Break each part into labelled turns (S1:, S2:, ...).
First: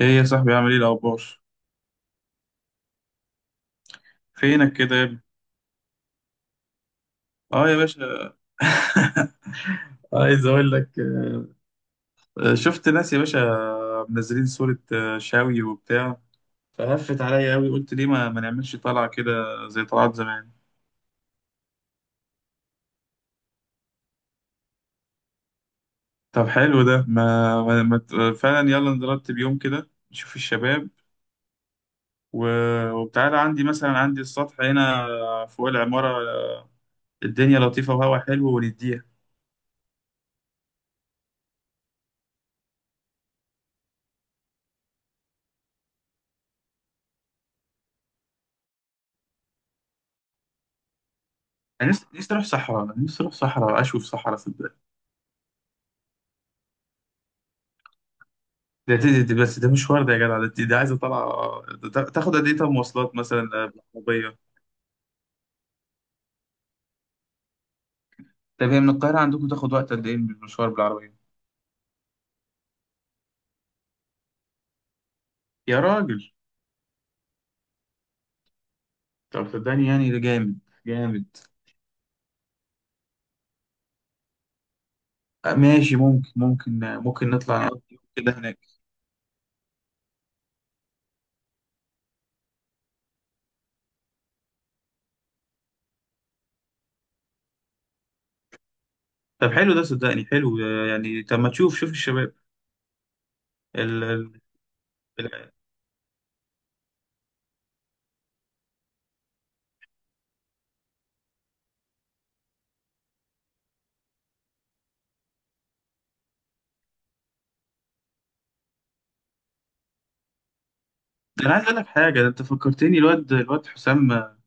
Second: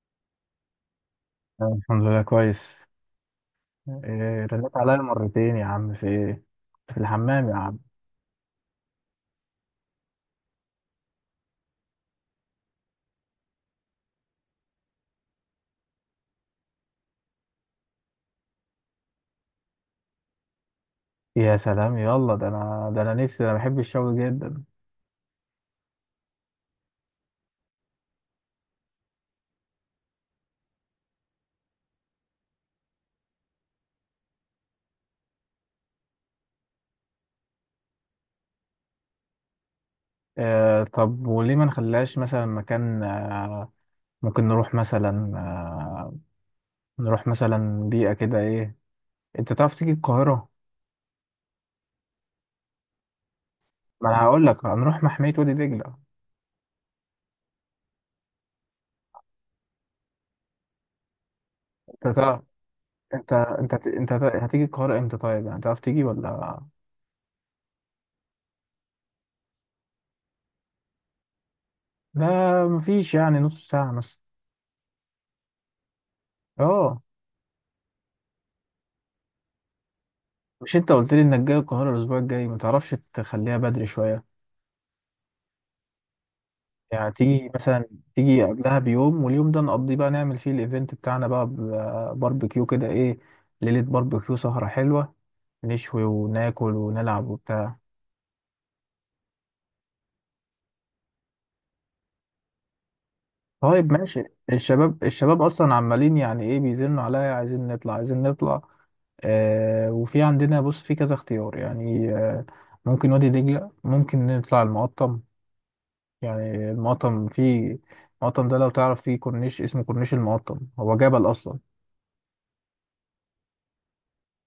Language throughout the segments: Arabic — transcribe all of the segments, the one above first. S1: ايه يا صاحبي، عامل ايه الاخبار؟
S2: أنا الحمد لله كويس. إيه،
S1: فينك
S2: رنيت عليا
S1: كده يا ابني؟
S2: مرتين يا عم، في ايه؟ في الحمام يا
S1: اه يا
S2: عم.
S1: باشا. عايز اقول لك. شفت ناس يا باشا، منزلين صورة، شاوي وبتاع. فهفت عليا قوي، قلت ليه ما نعملش طلعة كده؟ زي طلعات زمان.
S2: يا سلام، يلا، ده انا نفسي، انا بحب الشوي جدا.
S1: طب حلو ده. ما, ما, ما ت- فعلا، يلا نرتب يوم كده نشوف الشباب. و... وبتعالى عندي، مثلا عندي السطح هنا فوق العمارة، الدنيا لطيفة وهوا حلو ونديها.
S2: إيه، طب وليه ما نخليهاش مثلا مكان، ممكن نروح مثلا، نروح مثلا بيئة كده، ايه، انت تعرف تيجي القاهرة؟
S1: انا نفسي نفسي اروح صحراء، نفسي اروح صحراء، اشوف
S2: ما انا
S1: صحراء.
S2: هقول لك، هنروح محمية وادي دجلة.
S1: ده دي بس، ده مشوار، ده يا جدع، ده دي عايزه طالعه، ده
S2: انت
S1: تاخد
S2: تعرف،
S1: قد ايه؟ طب مواصلات
S2: انت
S1: مثلا،
S2: انت انت
S1: بالعربيه.
S2: هتيجي القاهرة امتى؟ طيب يعني تعرف تيجي ولا؟
S1: طب هي من القاهره عندكم تاخد وقت قد ايه بالمشوار، بالعربيه؟
S2: لا، مفيش، يعني نص ساعة مثلا.
S1: يا راجل.
S2: اه،
S1: طب صدقني يعني ده جامد.
S2: مش انت قلت لي
S1: جامد.
S2: انك جاي القاهرة الاسبوع الجاي؟ ما تعرفش تخليها بدري شوية؟
S1: ماشي، ممكن،
S2: يعني
S1: ممكن
S2: تيجي
S1: نطلع نقضي
S2: مثلا،
S1: يوم كده
S2: تيجي
S1: هناك.
S2: قبلها بيوم، واليوم ده نقضيه بقى، نعمل فيه الايفنت بتاعنا بقى، باربيكيو كده، ايه، ليلة باربيكيو، سهرة حلوة، نشوي وناكل ونلعب وبتاع.
S1: طب حلو ده، صدقني حلو، يعني. طب ما تشوف شوف الشباب.
S2: طيب
S1: ال...
S2: ماشي.
S1: ال...
S2: الشباب
S1: ال...
S2: اصلا عمالين يعني ايه، بيزنوا عليا، عايزين نطلع، عايزين نطلع. آه، وفي عندنا، بص، في كذا اختيار يعني. آه، ممكن وادي دجلة، ممكن نطلع المقطم. يعني المقطم فيه، المقطم ده لو تعرف فيه كورنيش، اسمه كورنيش المقطم، هو جبل
S1: ده انا
S2: اصلا.
S1: عايز اقول لك حاجه، ده انت فكرتني، الواد حسام،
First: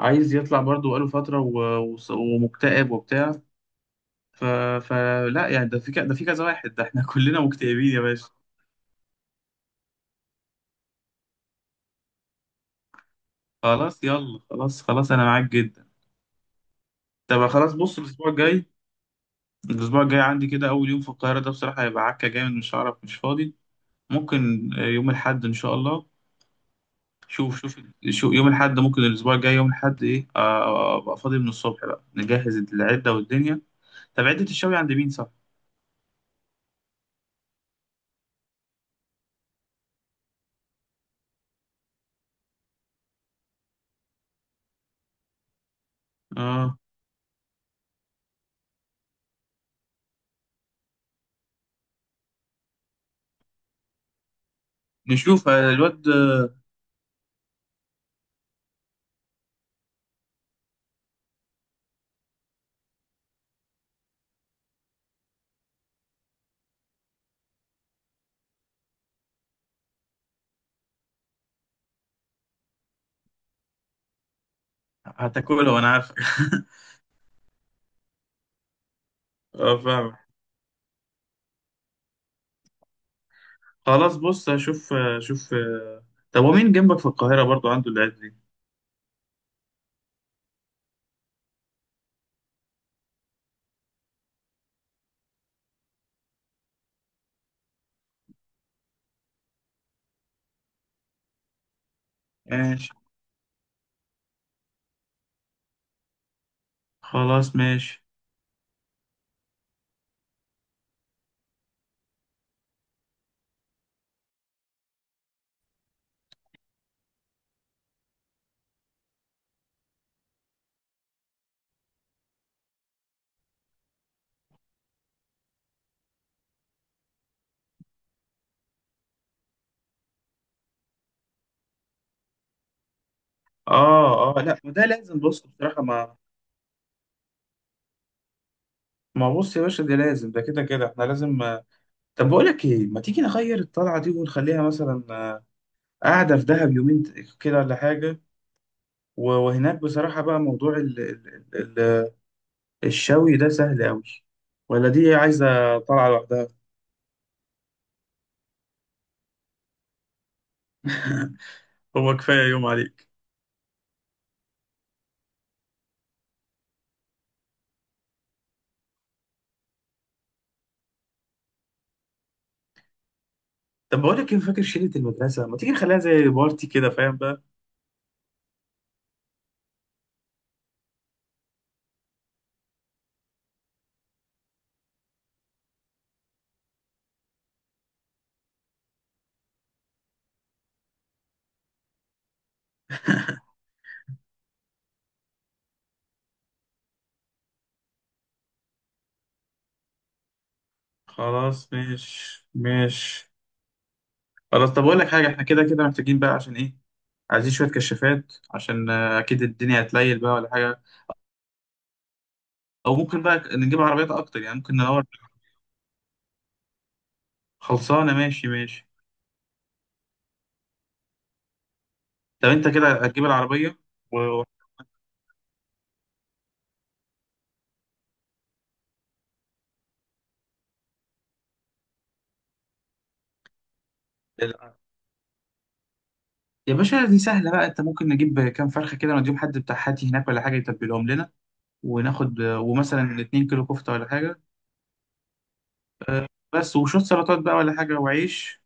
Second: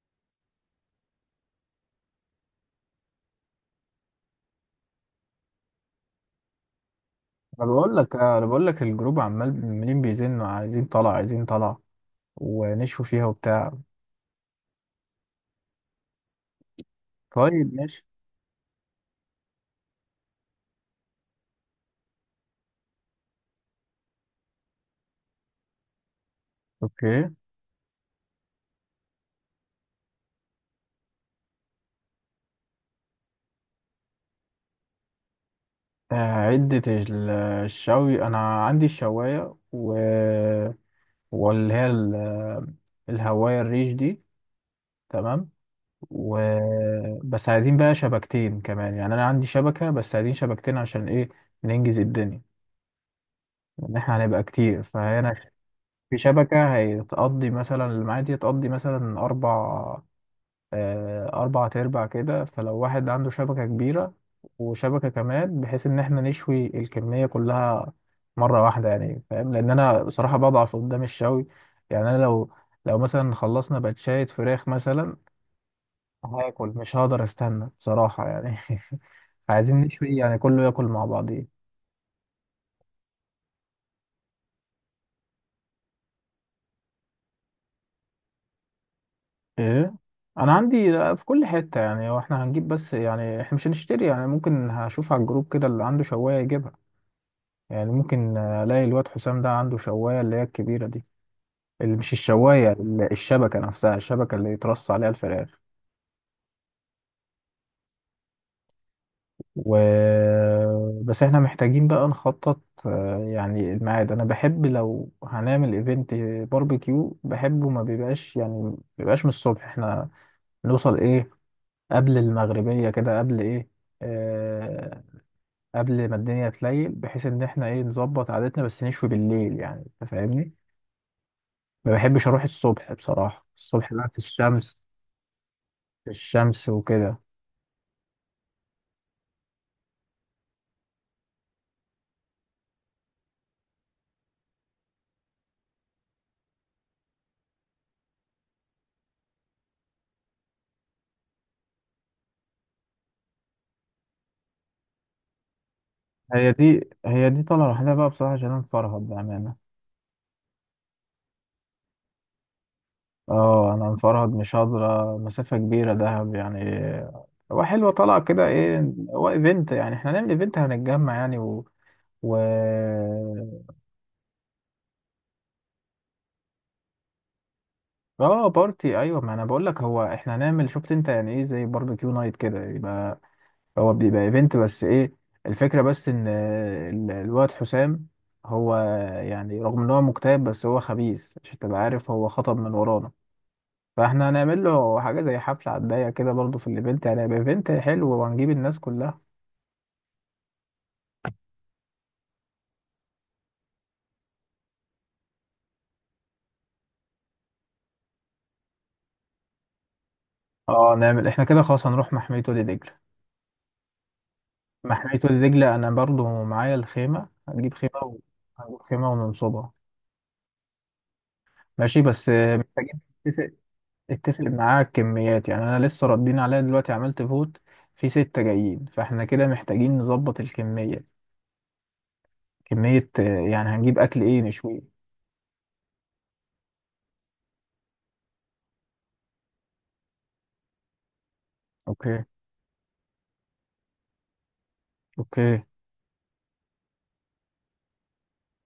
S1: عايز يطلع برضه، بقاله فتره، ومكتئب وبتاع. ف... فلا يعني، ده في كذا واحد، ده احنا كلنا
S2: انا
S1: مكتئبين
S2: بقول
S1: يا
S2: لك
S1: باشا.
S2: انا بقول لك الجروب عمال، عمالين بيزنوا، عايزين طلع، عايزين طلع، ونشوا فيها وبتاع.
S1: خلاص يلا، خلاص، انا معاك جدا. طب خلاص،
S2: طيب
S1: بص.
S2: ماشي.
S1: الاسبوع الجاي، الاسبوع الجاي عندي كده اول يوم في القاهرة ده بصراحة هيبقى عكة جامد، مش هعرف، مش فاضي. ممكن يوم الاحد ان شاء الله.
S2: اوكي.
S1: شوف شوف. شوف يوم الاحد، ممكن الاسبوع الجاي يوم الاحد ايه، ابقى فاضي من الصبح، بقى نجهز العدة والدنيا. طب عدة الشوي عند مين، صح؟
S2: آه، عدة الشوي انا عندي الشواية، و واللي هي الهواية الريش دي، تمام. و
S1: اه،
S2: بس عايزين بقى شبكتين كمان. يعني انا عندي شبكة، بس عايزين شبكتين عشان ايه؟ ننجز الدنيا، ان احنا هنبقى كتير فهنا.
S1: نشوف الواد،
S2: في شبكة هتقضي مثلا، المعاد دي هتقضي مثلا اربع، آه، اربع تربع كده. فلو واحد عنده شبكة كبيرة، وشبكة كمان، بحيث ان احنا نشوي الكمية كلها مرة واحدة. يعني فاهم، لان انا بصراحة بضعف قدام الشوي. يعني انا لو، لو مثلا خلصنا باتشاية فراخ مثلا،
S1: هتاكله وانا عارفك.
S2: هاكل، مش هقدر استنى بصراحة يعني.
S1: اه،
S2: عايزين نشوي
S1: فاهمك.
S2: يعني، كله ياكل مع بعضيه.
S1: خلاص بص، هشوف. شوف، طب ومين جنبك في القاهرة برضو عنده العيادة دي؟
S2: ايه، انا عندي في كل حتة. يعني هو احنا هنجيب، بس يعني احنا مش هنشتري، يعني ممكن هشوف على الجروب كده اللي عنده شواية يجيبها. يعني ممكن الاقي الواد حسام ده عنده شواية، اللي هي الكبيرة دي، اللي مش الشواية
S1: ماشي،
S2: الشبكة نفسها، الشبكة اللي يترص عليها الفراخ.
S1: خلاص ماشي.
S2: و بس احنا محتاجين بقى نخطط. آه، يعني الميعاد، انا بحب لو هنعمل ايفنت باربيكيو بحبه ما بيبقاش، يعني ما بيبقاش من الصبح. احنا نوصل ايه، قبل المغربية كده، قبل ايه، آه، قبل ما الدنيا تليل، بحيث ان احنا ايه، نظبط عادتنا بس نشوي بالليل، يعني انت فاهمني. ما بحبش اروح الصبح بصراحة، الصبح بقى في
S1: اه اه، لا، ما
S2: الشمس،
S1: ده لازم، بص بصراحة،
S2: في الشمس وكده.
S1: ما، بص يا باشا، ده لازم، ده كده كده احنا لازم. طب بقول لك ايه، ما تيجي نغير الطلعة دي ونخليها مثلا، قاعدة في دهب يومين كده ولا حاجة. وهناك بصراحة بقى موضوع ال... ال... الشوي ده سهل قوي، ولا دي عايزة طلعة لوحدها.
S2: هي دي طالعة لوحدها بقى بصراحة، عشان انا مفرهد بأمانة.
S1: هو كفاية يوم عليك.
S2: اه، انا مفرهد، مش قادرة مسافة كبيرة دهب يعني. هو حلوة طالعة كده، ايه، هو ايفنت يعني، احنا هنعمل ايفنت، هنتجمع يعني. و و
S1: طب بقول لك ايه، فاكر شلة المدرسة؟ ما تيجي نخليها زي بارتي كده، فاهم بقى؟
S2: اه بارتي، ايوه، ما انا بقول لك هو احنا هنعمل، شفت انت يعني ايه، زي باربيكيو نايت كده، يبقى هو بيبقى ايفنت، بس ايه، الفكرة بس ان آه، الواد حسام هو، يعني رغم ان هو مكتئب، بس هو خبيث، عشان تبقى عارف هو خطب من ورانا، فاحنا هنعمل له حاجة زي حفلة على الضيق كده برضه في الايفنت. يعني هيبقى ايفنت حلو وهنجيب الناس كلها.
S1: خلاص، مش مش خلاص. طب بقول لك حاجة، احنا كده كده محتاجين بقى، عشان ايه؟ عايزين شوية كشافات، عشان اكيد الدنيا هتليل بقى ولا حاجة.
S2: اه نعمل احنا كده خلاص، هنروح محمية وادي
S1: او
S2: دجلة.
S1: ممكن بقى نجيب عربيات اكتر، يعني ممكن ندور.
S2: محمية وادي دجلة انا برضه معايا الخيمة، هنجيب خيمة،
S1: خلصانة
S2: و...
S1: ماشي
S2: هنجيب
S1: ماشي.
S2: خيمة وننصبها. ماشي، بس
S1: طب
S2: آه،
S1: انت كده
S2: محتاجين
S1: هتجيب العربية؟
S2: اتفق
S1: و...
S2: معاك كميات. يعني انا لسه ردين عليا دلوقتي، عملت فوت، في ستة جايين، فاحنا كده محتاجين نظبط الكمية، كمية آه، يعني هنجيب اكل ايه
S1: ال-
S2: نشويه.
S1: يا باشا دي سهلة بقى، انت ممكن نجيب كام فرخة كده، نديهم حد بتاع حاتي هناك ولا حاجة يتبلهم لنا،
S2: اوكي،
S1: وناخد ومثلا 2 كيلو كفتة ولا حاجة،
S2: اوكي.
S1: آه، بس وشوية سلطات بقى ولا حاجة، وعيش.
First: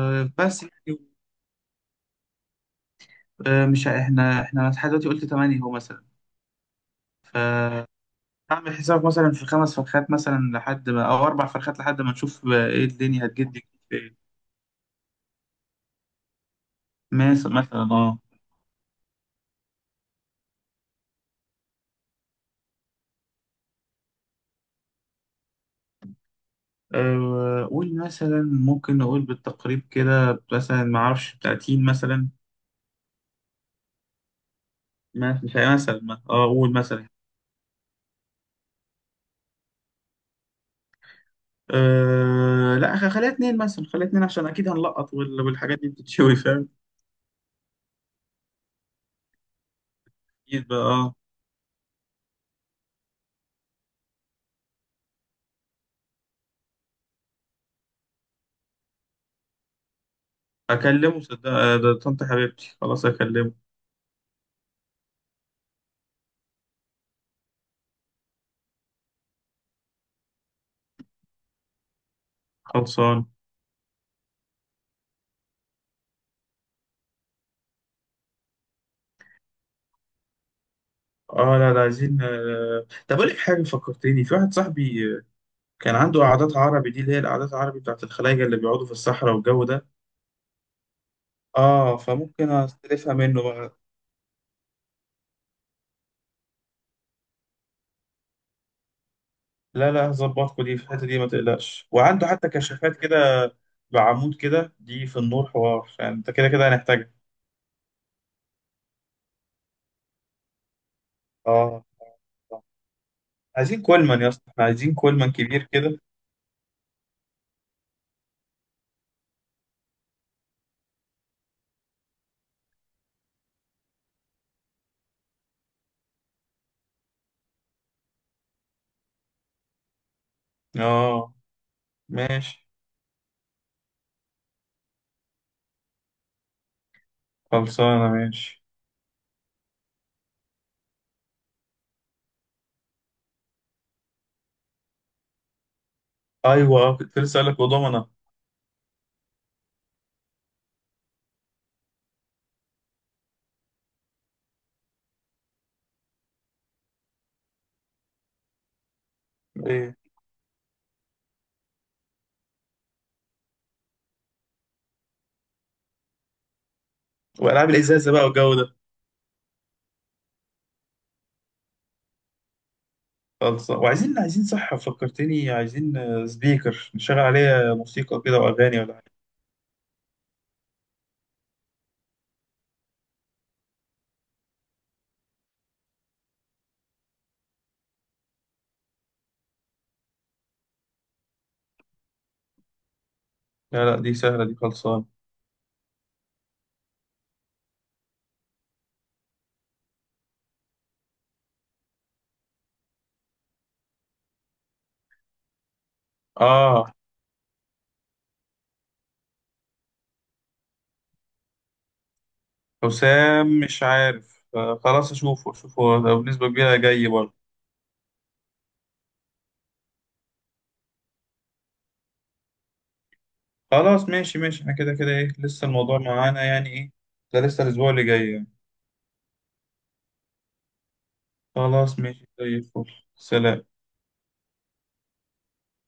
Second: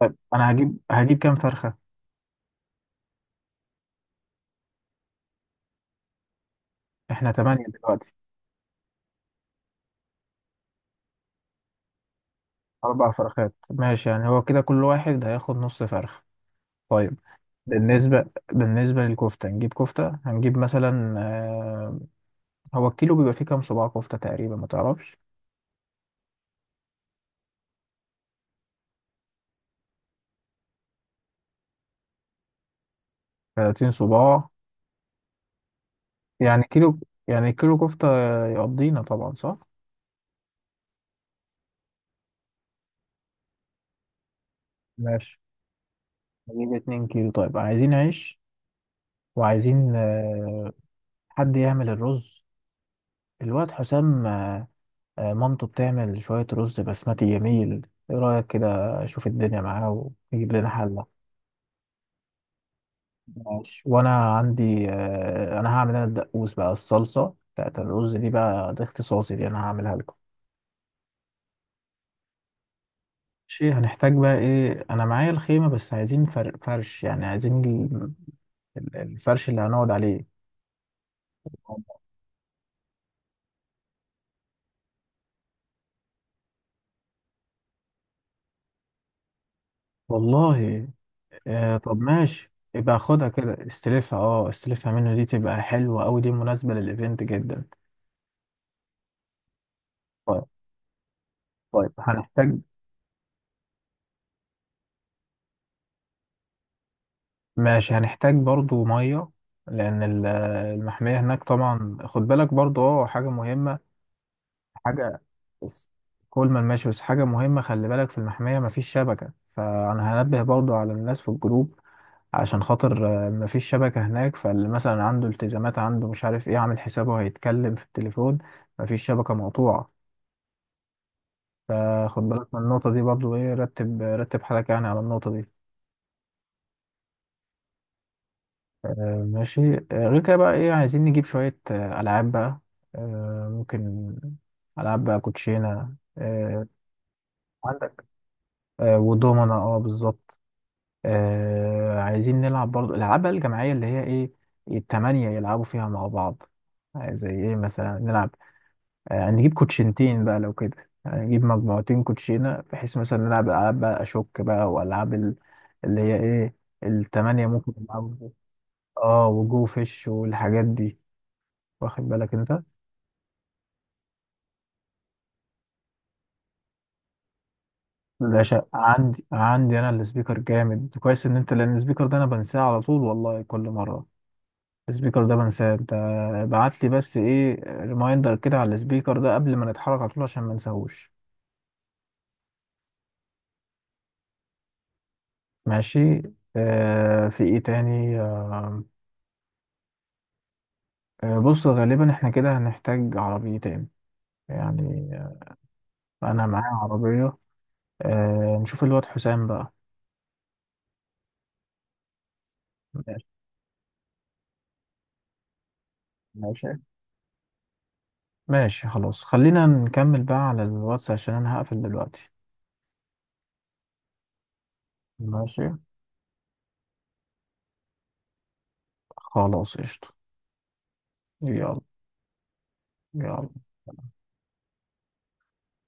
S2: طيب انا
S1: بس
S2: هجيب
S1: يعني.
S2: هجيب كام فرخة؟
S1: أه، مش ه- احنا لحد دلوقتي قلت تمانية هو مثلا.
S2: احنا تمانية
S1: فاعمل
S2: دلوقتي.
S1: حساب، مثلا في خمس فرخات مثلا لحد ما، او اربع فرخات لحد ما نشوف بقى ايه
S2: اربع
S1: الدنيا
S2: فرخات
S1: هتجد. في
S2: ماشي،
S1: ايه؟
S2: يعني هو كده كل واحد هياخد نص فرخة. طيب،
S1: مثلا اه،
S2: بالنسبة بالنسبة للكفتة هنجيب كفتة، هنجيب مثلا آه، هو الكيلو بيبقى فيه كام صباع كفتة تقريبا، ما تعرفش؟
S1: أه قول مثلا، ممكن نقول بالتقريب كده مثلا، ما اعرفش 30 مثلا،
S2: 30 صباع،
S1: مش عارف مثلا، اه
S2: يعني
S1: قول
S2: كيلو،
S1: مثلا.
S2: يعني كيلو كفتة يقضينا طبعا، صح؟
S1: أه لا، خليها اتنين مثلا، خليها اتنين عشان اكيد هنلقط،
S2: ماشي،
S1: والحاجات دي بتتشوي، فاهم.
S2: نجيب اتنين كيلو. طيب عايزين عيش، وعايزين
S1: اكيد
S2: آه،
S1: بقى، اه.
S2: حد يعمل الرز. الواد حسام، آه، آه، مامته بتعمل شوية رز بسمتي جميل، ايه رأيك كده؟ اشوف الدنيا معاه ويجيب لنا حلة.
S1: اكلمه صدق، ده طنط حبيبتي خلاص، اكلمه.
S2: ماشي. وانا عندي آه، انا هعمل انا الدقوس بقى، الصلصة بتاعت الرز دي بقى ده اختصاصي، دي انا هعملها لكم.
S1: خلصان.
S2: ماشي. هنحتاج بقى ايه؟ انا معايا الخيمة، بس عايزين فرش، يعني عايزين الفرش اللي هنقعد عليه.
S1: اه، لا لا، عايزين طب اقول لك حاجه، فكرتني في واحد صاحبي، كان عنده قعدات عربي دي، اللي هي القعدات العربي بتاعت الخلايجه اللي بيقعدوا في الصحراء والجو ده.
S2: والله آه، طب
S1: اه، فممكن
S2: ماشي، يبقى
S1: استلفها
S2: خدها
S1: منه
S2: كده،
S1: بقى.
S2: استلفها، اه استلفها منه، دي تبقى حلوة أوي، دي مناسبة للإيفنت جدا.
S1: لا لا،
S2: طيب،
S1: هظبطكوا دي في الحته دي، ما تقلقش،
S2: طيب
S1: وعنده حتى
S2: هنحتاج،
S1: كشافات كده بعمود كده، دي في النور حوار، فانت كده كده هنحتاجها.
S2: ماشي هنحتاج برضو مية، لأن المحمية هناك
S1: اه،
S2: طبعا. خد بالك برضو، اه حاجة مهمة،
S1: عايزين كولمان يا اسطى، احنا عايزين
S2: حاجة
S1: كولمان كبير
S2: بس،
S1: كده.
S2: كل ما ماشي، بس حاجة مهمة، خلي بالك في المحمية مفيش شبكة، فأنا هنبه برضو على الناس في الجروب، عشان خاطر آه، مفيش شبكة هناك، فاللي مثلا عنده التزامات، عنده مش عارف ايه، عامل حسابه هيتكلم في التليفون، مفيش شبكة، مقطوعة.
S1: اه
S2: فخد بالك من
S1: ماشي،
S2: النقطة دي برضو، ايه، رتب، رتب حالك يعني على النقطة دي.
S1: خلصانه ماشي.
S2: آه ماشي. آه، غير كده بقى ايه، عايزين نجيب شوية آه، ألعاب بقى. آه، ممكن ألعاب بقى، كوتشينة، آه،
S1: ايوه، كنت لسه اقول لك
S2: عندك،
S1: وضمنه،
S2: آه، ودومنا، اه بالظبط. آه، عايزين نلعب برضو الألعاب بقى الجماعية، اللي هي ايه، التمانية يلعبوا فيها مع بعض. آه، زي ايه مثلا، نلعب آه، نجيب
S1: ايه؟
S2: كوتشنتين بقى لو كده، يعني نجيب مجموعتين كوتشينة، بحيث مثلا نلعب ألعاب بقى أشوك بقى وألعاب اللي هي إيه، التمانية
S1: والعاب
S2: ممكن
S1: الازازه بقى
S2: نلعب.
S1: والجو ده.
S2: اه وجو فيش والحاجات دي، واخد بالك انت.
S1: خلص، وعايزين صح، فكرتني، عايزين سبيكر نشغل عليه موسيقى كده
S2: باشا
S1: واغاني ولا حاجه.
S2: عندي، عندي انا السبيكر جامد كويس، ان انت لان السبيكر ده انا بنساه على طول والله، كل مرة السبيكر ده بنساه انت، ابعت لي بس ايه ريمايندر كده على السبيكر ده قبل ما نتحرك على طول عشان ما نساهوش.
S1: لا لا، دي سهله دي، خلصان.
S2: ماشي. آه في ايه تاني؟ آه، آه، بص غالبا احنا كده هنحتاج عربيتين. يعني آه، انا معايا
S1: اه
S2: عربية، آه، نشوف الواد حسام بقى. ماشي،
S1: حسام مش عارف، خلاص اشوفه، اشوفه هو بنسبه
S2: ماشي،
S1: كبيره جاي برضه.
S2: ماشي خلاص، خلينا نكمل بقى على الواتس عشان انا هقفل دلوقتي.
S1: خلاص ماشي ماشي، احنا كده كده ايه،
S2: ماشي،
S1: لسه الموضوع معانا يعني، ايه ده لسه الاسبوع اللي جاي يعني.
S2: خلاص قشطة، يلا،
S1: خلاص ماشي، زي الفل.
S2: يلا.
S1: سلام.